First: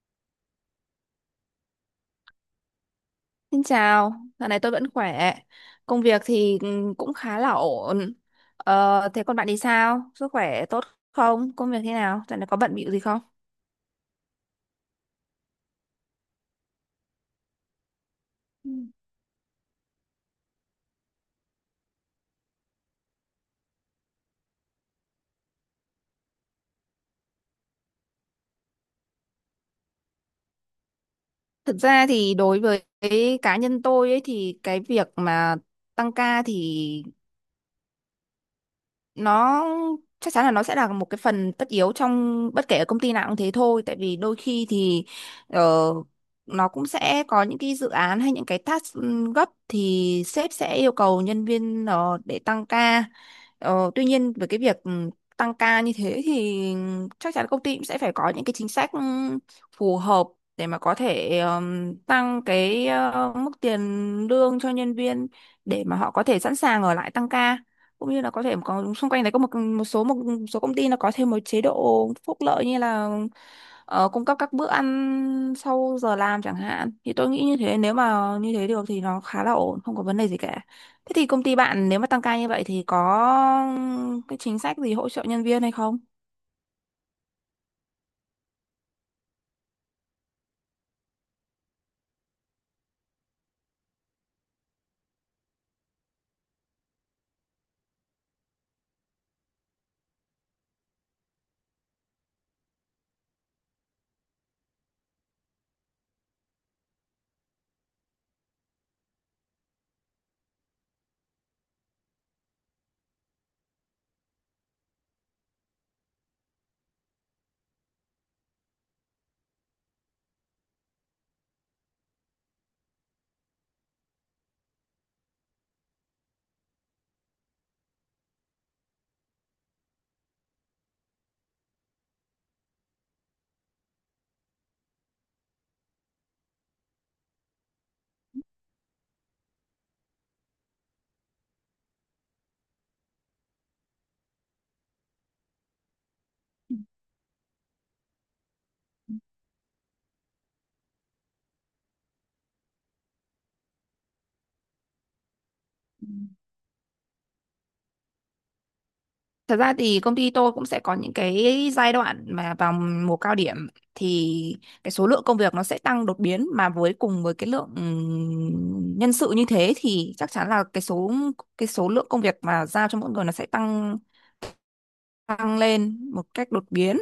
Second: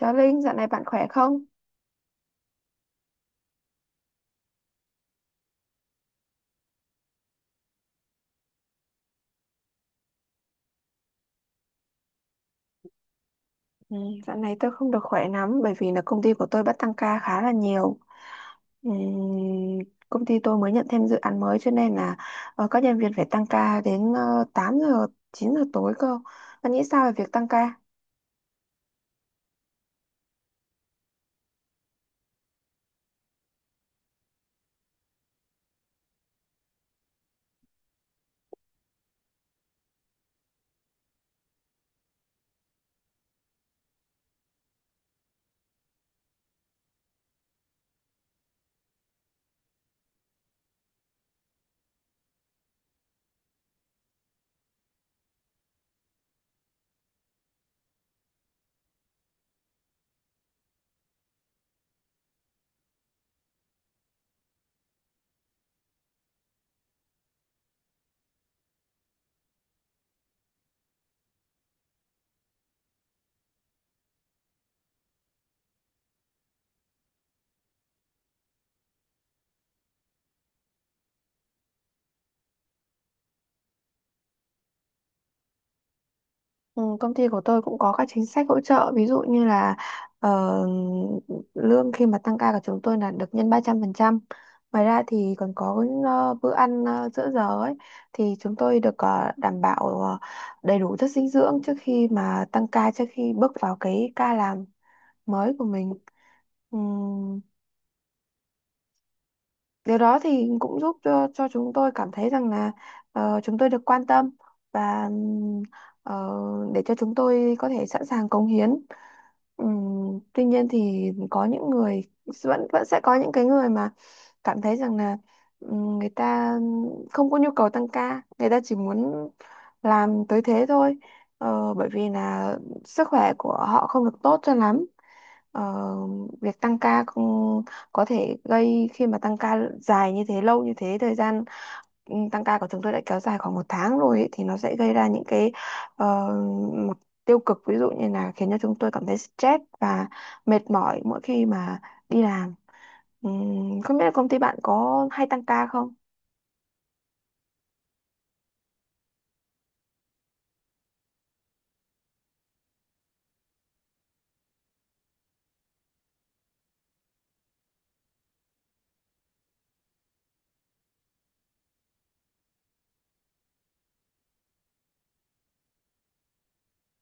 Chào Linh, dạo này bạn khỏe không? Xin chào, dạo này tôi vẫn khỏe. Công việc thì cũng khá là ổn. Thế còn bạn thì sao? Sức khỏe tốt không? Công việc thế nào? Dạo này có bận bịu gì không? Ừ, dạo này tôi không được khỏe lắm bởi vì là công ty của tôi bắt tăng ca khá là nhiều. Ừ. Ừm, Công ty tôi mới nhận thêm dự án mới cho nên là các nhân viên phải tăng ca đến 8 giờ, 9 giờ tối cơ. Bạn nghĩ sao về việc tăng ca? Thực ra thì đối với cái cá nhân tôi ấy thì cái việc mà tăng ca thì nó chắc chắn là nó sẽ là một cái phần tất yếu trong bất kể ở công ty nào cũng thế thôi, tại vì đôi khi thì ờ, nó cũng sẽ có những cái dự án hay những cái task gấp thì sếp sẽ yêu cầu nhân viên để tăng ca. Tuy nhiên với cái việc tăng ca như thế thì chắc chắn công ty cũng sẽ phải có những cái chính sách phù hợp để mà có thể tăng cái mức tiền lương cho nhân viên để mà họ có thể sẵn sàng ở lại tăng ca, cũng như là có thể có xung quanh đấy có một một số số công ty nó có thêm một chế độ phúc lợi như là cung cấp các bữa ăn sau giờ làm chẳng hạn. Thì tôi nghĩ như thế, nếu mà như thế được thì nó khá là ổn, không có vấn đề gì cả. Thế thì công ty bạn nếu mà tăng ca như vậy thì có cái chính sách gì hỗ trợ nhân viên hay không? Ừ, công ty của tôi cũng có các chính sách hỗ trợ, ví dụ như là ờ, lương khi mà tăng ca của chúng tôi là được nhân 300%. Ngoài ra thì còn có bữa ăn giữa giờ ấy, thì chúng tôi được đảm bảo đầy đủ chất dinh dưỡng trước khi mà tăng ca, trước khi bước vào cái ca làm mới của mình. Ừ, điều đó thì cũng giúp cho chúng tôi cảm thấy rằng là chúng tôi được quan tâm và ờ, để cho chúng tôi có thể sẵn sàng cống hiến. Tuy nhiên thì có những người vẫn vẫn sẽ có những cái người mà cảm thấy rằng là người ta không có nhu cầu tăng ca, người ta chỉ muốn làm tới thế thôi. Ờ, bởi vì là sức khỏe của họ không được tốt cho lắm. Ờ, việc tăng ca cũng có thể gây, khi mà tăng ca dài như thế, lâu như thế, thời gian tăng ca của chúng tôi đã kéo dài khoảng một tháng rồi ấy, thì nó sẽ gây ra những cái ờ, mặt tiêu cực, ví dụ như là khiến cho chúng tôi cảm thấy stress và mệt mỏi mỗi khi mà đi làm. Không biết là công ty bạn có hay tăng ca không? Thật ra thì công ty tôi cũng sẽ có những cái giai đoạn mà vào mùa cao điểm thì cái số lượng công việc nó sẽ tăng đột biến, mà với cùng với cái lượng nhân sự như thế thì chắc chắn là cái số lượng công việc mà giao cho mỗi người nó sẽ tăng tăng lên một cách đột biến.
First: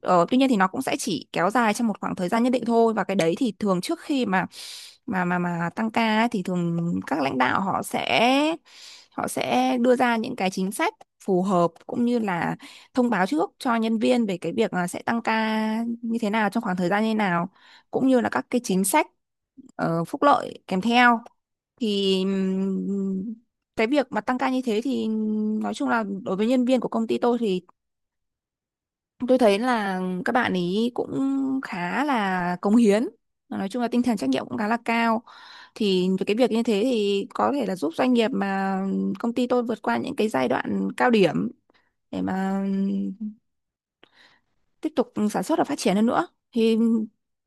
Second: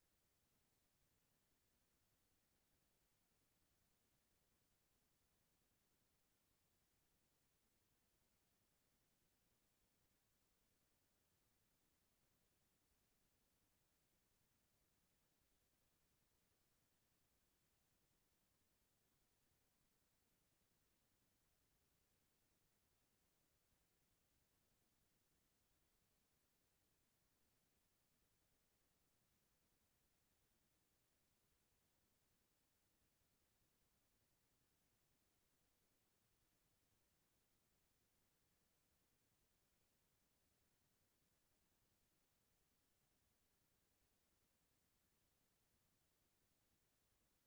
Tuy nhiên thì nó cũng sẽ chỉ kéo dài trong một khoảng thời gian nhất định thôi, và cái đấy thì thường trước khi mà tăng ca ấy, thì thường các lãnh đạo họ sẽ đưa ra những cái chính sách phù hợp, cũng như là thông báo trước cho nhân viên về cái việc là sẽ tăng ca như thế nào, trong khoảng thời gian như thế nào, cũng như là các cái chính sách phúc lợi kèm theo. Thì cái việc mà tăng ca như thế thì nói chung là đối với nhân viên của công ty tôi thì tôi thấy là các bạn ý cũng khá là cống hiến, nói chung là tinh thần trách nhiệm cũng khá là cao. Thì với cái việc như thế thì có thể là giúp doanh nghiệp mà công ty tôi vượt qua những cái giai đoạn cao điểm để mà tiếp tục sản xuất và phát triển hơn nữa. Thì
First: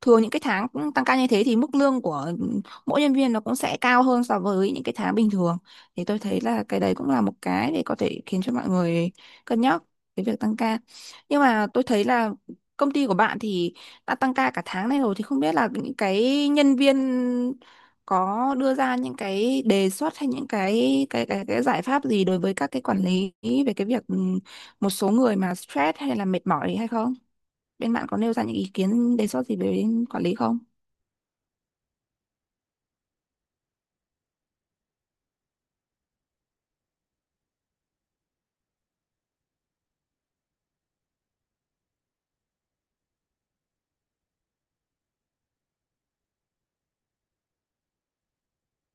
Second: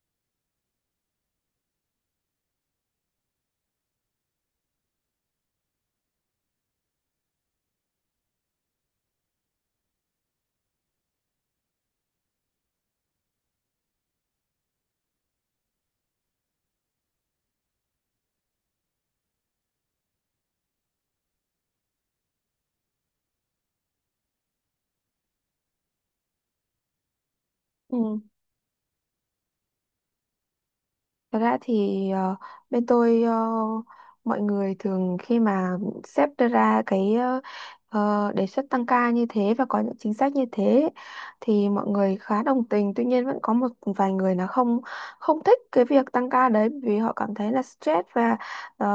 thường những cái tháng cũng tăng ca như thế thì mức lương của mỗi nhân viên nó cũng sẽ cao hơn so với những cái tháng bình thường, thì tôi thấy là cái đấy cũng là một cái để có thể khiến cho mọi người cân nhắc cái việc tăng ca. Nhưng mà tôi thấy là công ty của bạn thì đã tăng ca cả tháng này rồi, thì không biết là những cái nhân viên có đưa ra những cái đề xuất hay những cái cái giải pháp gì đối với các cái quản lý về cái việc một số người mà stress hay là mệt mỏi hay không? Bên bạn có Ừ. nêu ra những ý kiến đề xuất gì về đến quản lý không? Thật ra thì bên tôi, mọi người thường khi mà sếp đưa ra cái đề xuất tăng ca như thế và có những chính sách như thế, thì mọi người khá đồng tình. Tuy nhiên vẫn có một vài người là không không thích cái việc tăng ca đấy vì họ cảm thấy là stress và ờ,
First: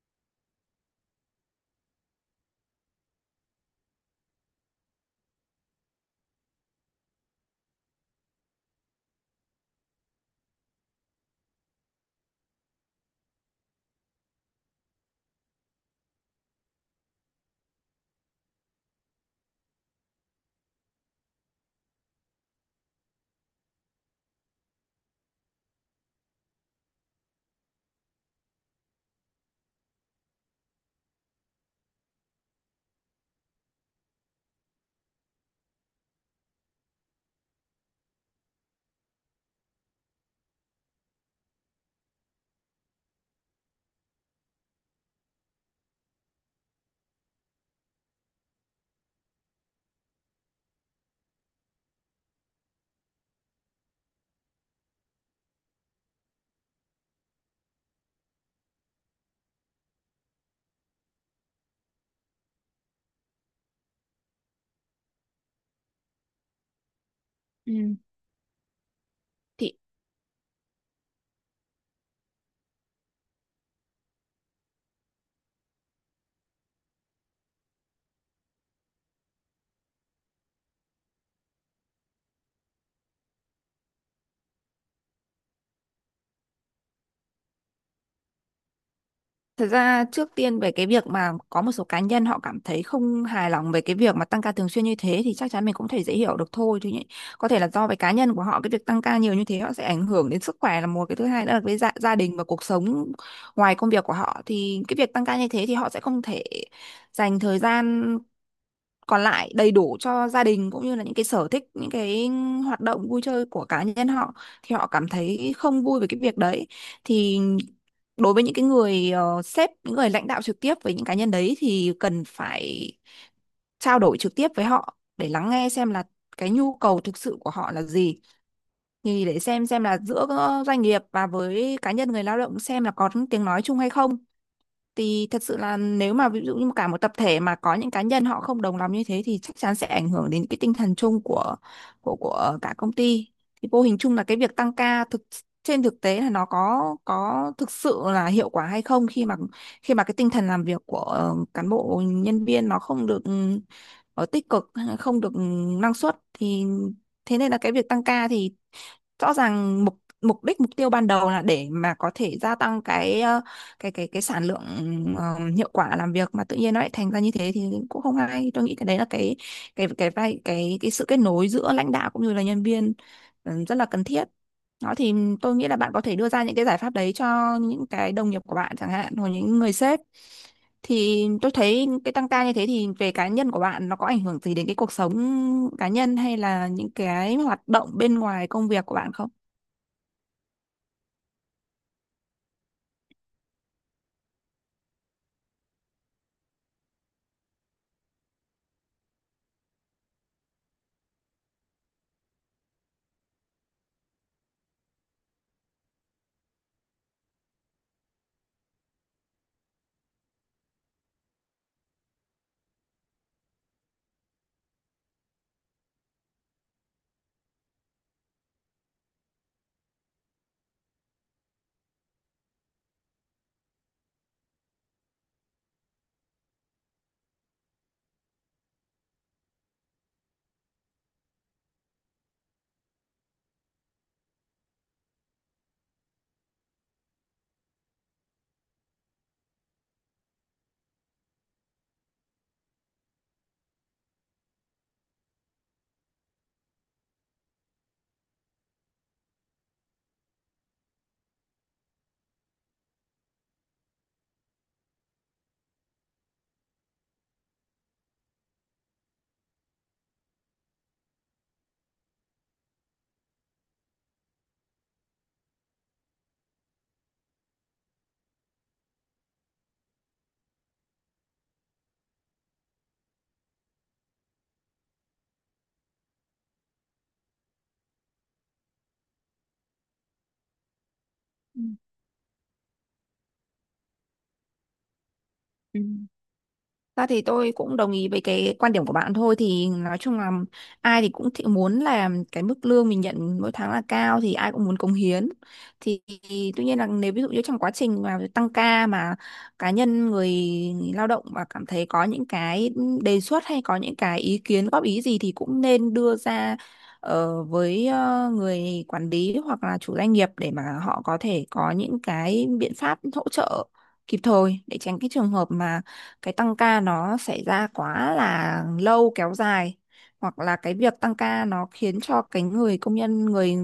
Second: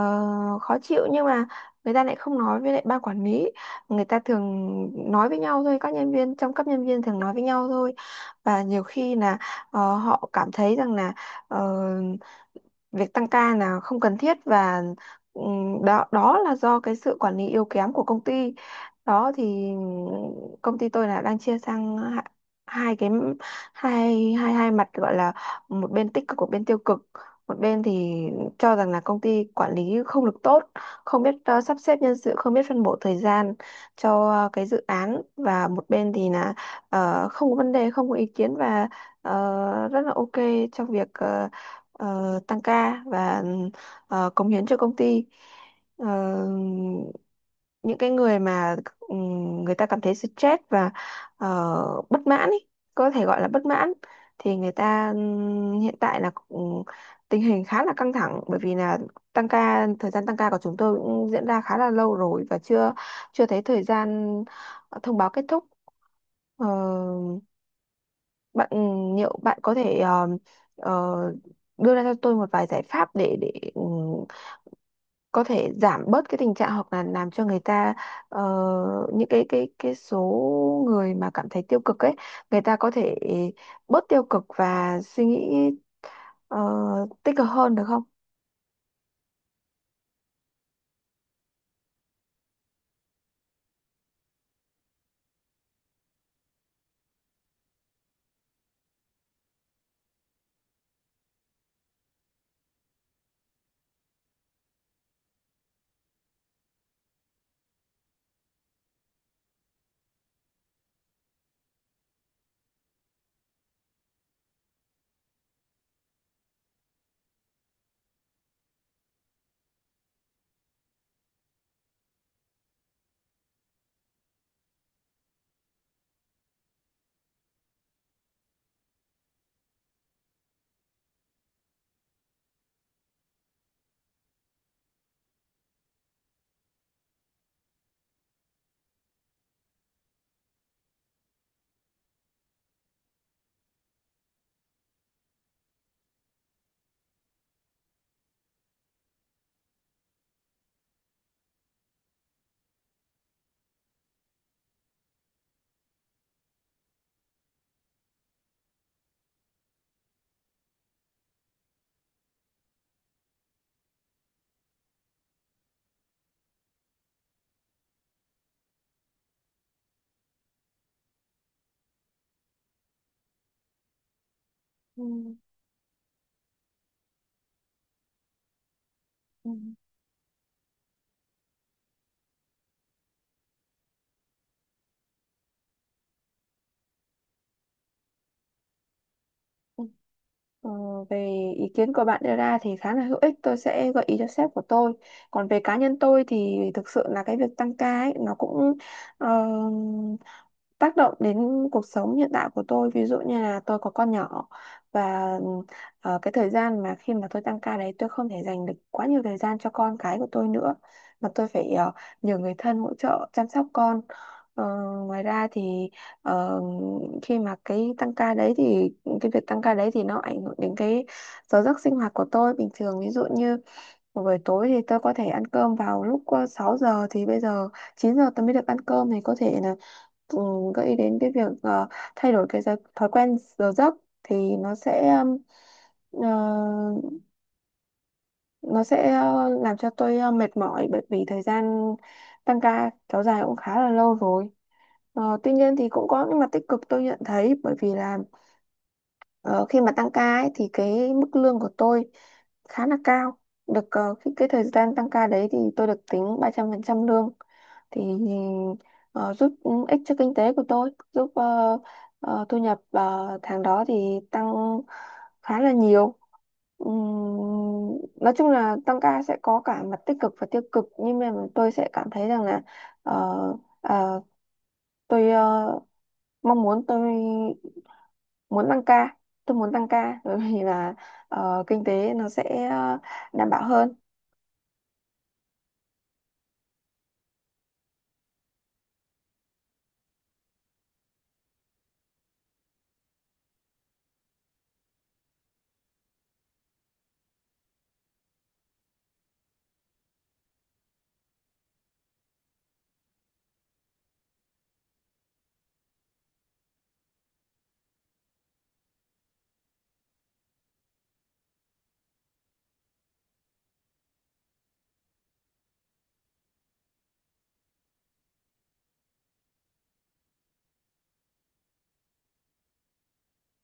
khó chịu, nhưng mà người ta lại không nói với lại ban quản lý. Người ta thường nói với nhau thôi, các nhân viên trong cấp nhân viên thường nói với nhau thôi. Và nhiều khi là họ cảm thấy rằng là ờ, việc tăng ca là không cần thiết, và đó đó là do cái sự quản lý yếu kém của công ty đó. Thì công ty tôi là đang chia sang hai, hai cái hai hai hai mặt, gọi là một bên tích cực, một bên tiêu cực. Một bên thì cho rằng là công ty quản lý không được tốt, không biết sắp xếp nhân sự, không biết phân bổ thời gian cho cái dự án, và một bên thì là không có vấn đề, không có ý kiến, và rất là ok trong việc tăng ca và cống hiến cho công ty. Ờ, những cái người mà người ta cảm thấy stress và ờ, bất mãn ý, có thể gọi là bất mãn, thì người ta hiện tại là tình hình khá là căng thẳng, bởi vì là tăng ca, thời gian tăng ca của chúng tôi cũng diễn ra khá là lâu rồi và chưa chưa thấy thời gian thông báo kết thúc. Ờ, Ừ. bạn ừ, liệu bạn có Thì thể ờ, đưa ra cho tôi một vài giải pháp để có thể giảm bớt cái tình trạng, hoặc là làm cho người ta ờ, những cái số người mà cảm thấy tiêu cực ấy, người ta có thể bớt tiêu cực và suy nghĩ ờ, tích cực hơn được không? thật ra trước tiên về cái việc mà có một số cá nhân họ cảm thấy không hài lòng về cái việc mà tăng ca thường xuyên như thế thì chắc chắn mình cũng thể dễ hiểu được thôi thì nhỉ- có thể là do về cá nhân của họ, cái việc tăng ca nhiều như thế họ sẽ ảnh hưởng đến sức khỏe là một, cái thứ hai nữa là với gia đình và cuộc sống ngoài công việc của họ thì cái việc tăng ca như thế thì họ sẽ không thể dành thời gian còn lại đầy đủ cho gia đình cũng như là những cái sở thích, những cái hoạt động vui chơi của cá nhân họ, thì họ cảm thấy không vui về cái việc đấy. Thì đối với những cái người sếp, những người lãnh đạo trực tiếp với những cá nhân đấy, thì cần phải trao đổi trực tiếp với họ để lắng nghe xem là cái nhu cầu thực sự của họ là gì, thì để xem là giữa doanh nghiệp và với cá nhân người lao động xem là có tiếng nói chung hay không. Thì thật sự là nếu mà ví dụ như cả một tập thể mà có những cá nhân họ không đồng lòng như thế thì chắc chắn sẽ ảnh hưởng đến cái tinh thần chung của cả công ty. Thì vô hình chung là cái việc tăng ca thực trên thực tế là nó có thực sự là hiệu quả hay không, khi mà khi mà cái tinh thần làm việc của cán bộ nhân viên nó không được tích cực, không được năng suất. Thì thế nên là cái việc tăng ca thì rõ ràng mục mục đích mục tiêu ban đầu là để mà có thể gia tăng cái cái sản lượng, ờ, hiệu quả làm việc, mà tự nhiên nó lại thành ra như thế thì cũng không hay. Tôi nghĩ cái đấy là cái vai cái sự kết nối giữa lãnh đạo cũng như là nhân viên rất là cần thiết. Đó Ừ. thì tôi nghĩ là bạn có thể đưa ra những cái giải pháp đấy cho những cái đồng nghiệp của bạn chẳng hạn, hoặc Ừ. những người sếp. Thì tôi thấy cái tăng ca như thế thì về cá nhân của bạn nó có ảnh hưởng gì đến cái cuộc sống cá nhân hay là những cái hoạt động bên ngoài công việc của bạn không? Ờ, về ý kiến của bạn đưa ra thì khá là hữu ích, tôi sẽ gợi ý cho sếp của tôi. Còn về cá nhân tôi thì thực sự là cái việc tăng ca ấy nó cũng ờ, tác động đến cuộc sống hiện tại của tôi, ví dụ như là tôi có con nhỏ. Và cái thời gian mà khi mà tôi tăng ca đấy, tôi không thể dành được quá nhiều thời gian cho con cái của tôi nữa, mà tôi phải nhờ người thân hỗ trợ chăm sóc con. Ờ, ngoài ra thì ờ, khi mà cái tăng ca đấy, thì cái việc tăng ca đấy thì nó ảnh hưởng đến cái giờ giấc sinh hoạt của tôi bình thường, ví dụ như một buổi tối thì tôi có thể ăn cơm vào lúc 6 giờ, thì bây giờ 9 giờ tôi mới được ăn cơm. Thì có thể là ừ, gợi ý đến cái việc thay đổi thói quen giờ giấc thì nó sẽ ừm, ờ, nó sẽ làm cho tôi mệt mỏi, bởi vì thời gian tăng ca kéo dài cũng khá là lâu rồi. Ờ, tuy nhiên thì cũng có những mặt tích cực tôi nhận thấy, bởi vì là Ờ, khi mà tăng ca ấy, thì cái mức lương của tôi khá là cao, được cái thời gian tăng ca đấy thì tôi được tính 300% lương, thì ờ, giúp ích cho kinh tế của tôi, giúp thu nhập tháng đó thì tăng khá là nhiều. Ừm, nói chung là tăng ca sẽ có cả mặt tích cực và tiêu cực, nhưng mà tôi sẽ cảm thấy rằng là ờ, ờ, tôi mong muốn tôi muốn tăng ca, bởi vì là kinh tế nó sẽ đảm bảo hơn. Ra thì tôi cũng đồng ý với cái quan điểm của bạn thôi, thì nói chung là ai thì cũng thị muốn là cái mức lương mình nhận mỗi tháng là cao, thì ai cũng muốn cống hiến. thì, Tuy nhiên là nếu ví dụ như trong quá trình mà tăng ca mà cá nhân người lao động mà cảm thấy có những cái đề xuất hay có những cái ý kiến góp ý gì thì cũng nên đưa ra với người quản lý hoặc là chủ doanh nghiệp, để mà họ có thể có những cái biện pháp hỗ trợ kịp thời, để tránh cái trường hợp mà cái tăng ca nó xảy ra quá là lâu kéo dài, hoặc là cái việc tăng ca nó khiến cho cái người công nhân, người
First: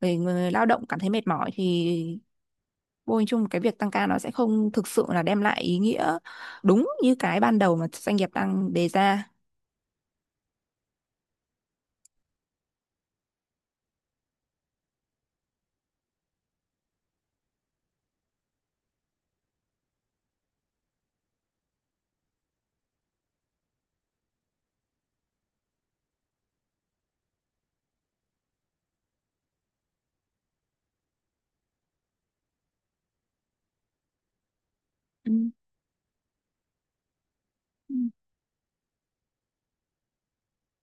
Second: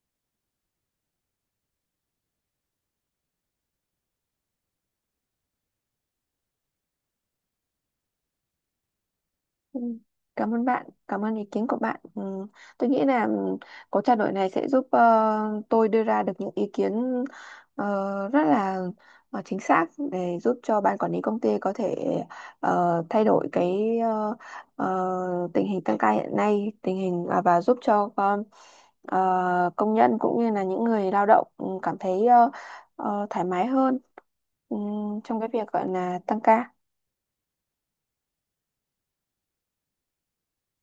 người người lao động cảm thấy mệt mỏi, thì vô hình chung cái việc tăng ca nó sẽ không thực sự là đem lại ý nghĩa đúng như cái ban đầu mà doanh nghiệp đang đề ra. Ừ. Cảm ơn bạn, cảm ơn ý kiến của bạn. Ừ, tôi nghĩ là cuộc trao đổi này sẽ giúp tôi đưa ra được những ý kiến rất là chính xác để giúp cho ban quản lý công ty có thể thay đổi cái tình hình tăng ca hiện nay, và giúp cho công nhân cũng như là những người lao động cảm thấy thoải mái hơn ừ, trong cái việc gọi là tăng ca. Ừ.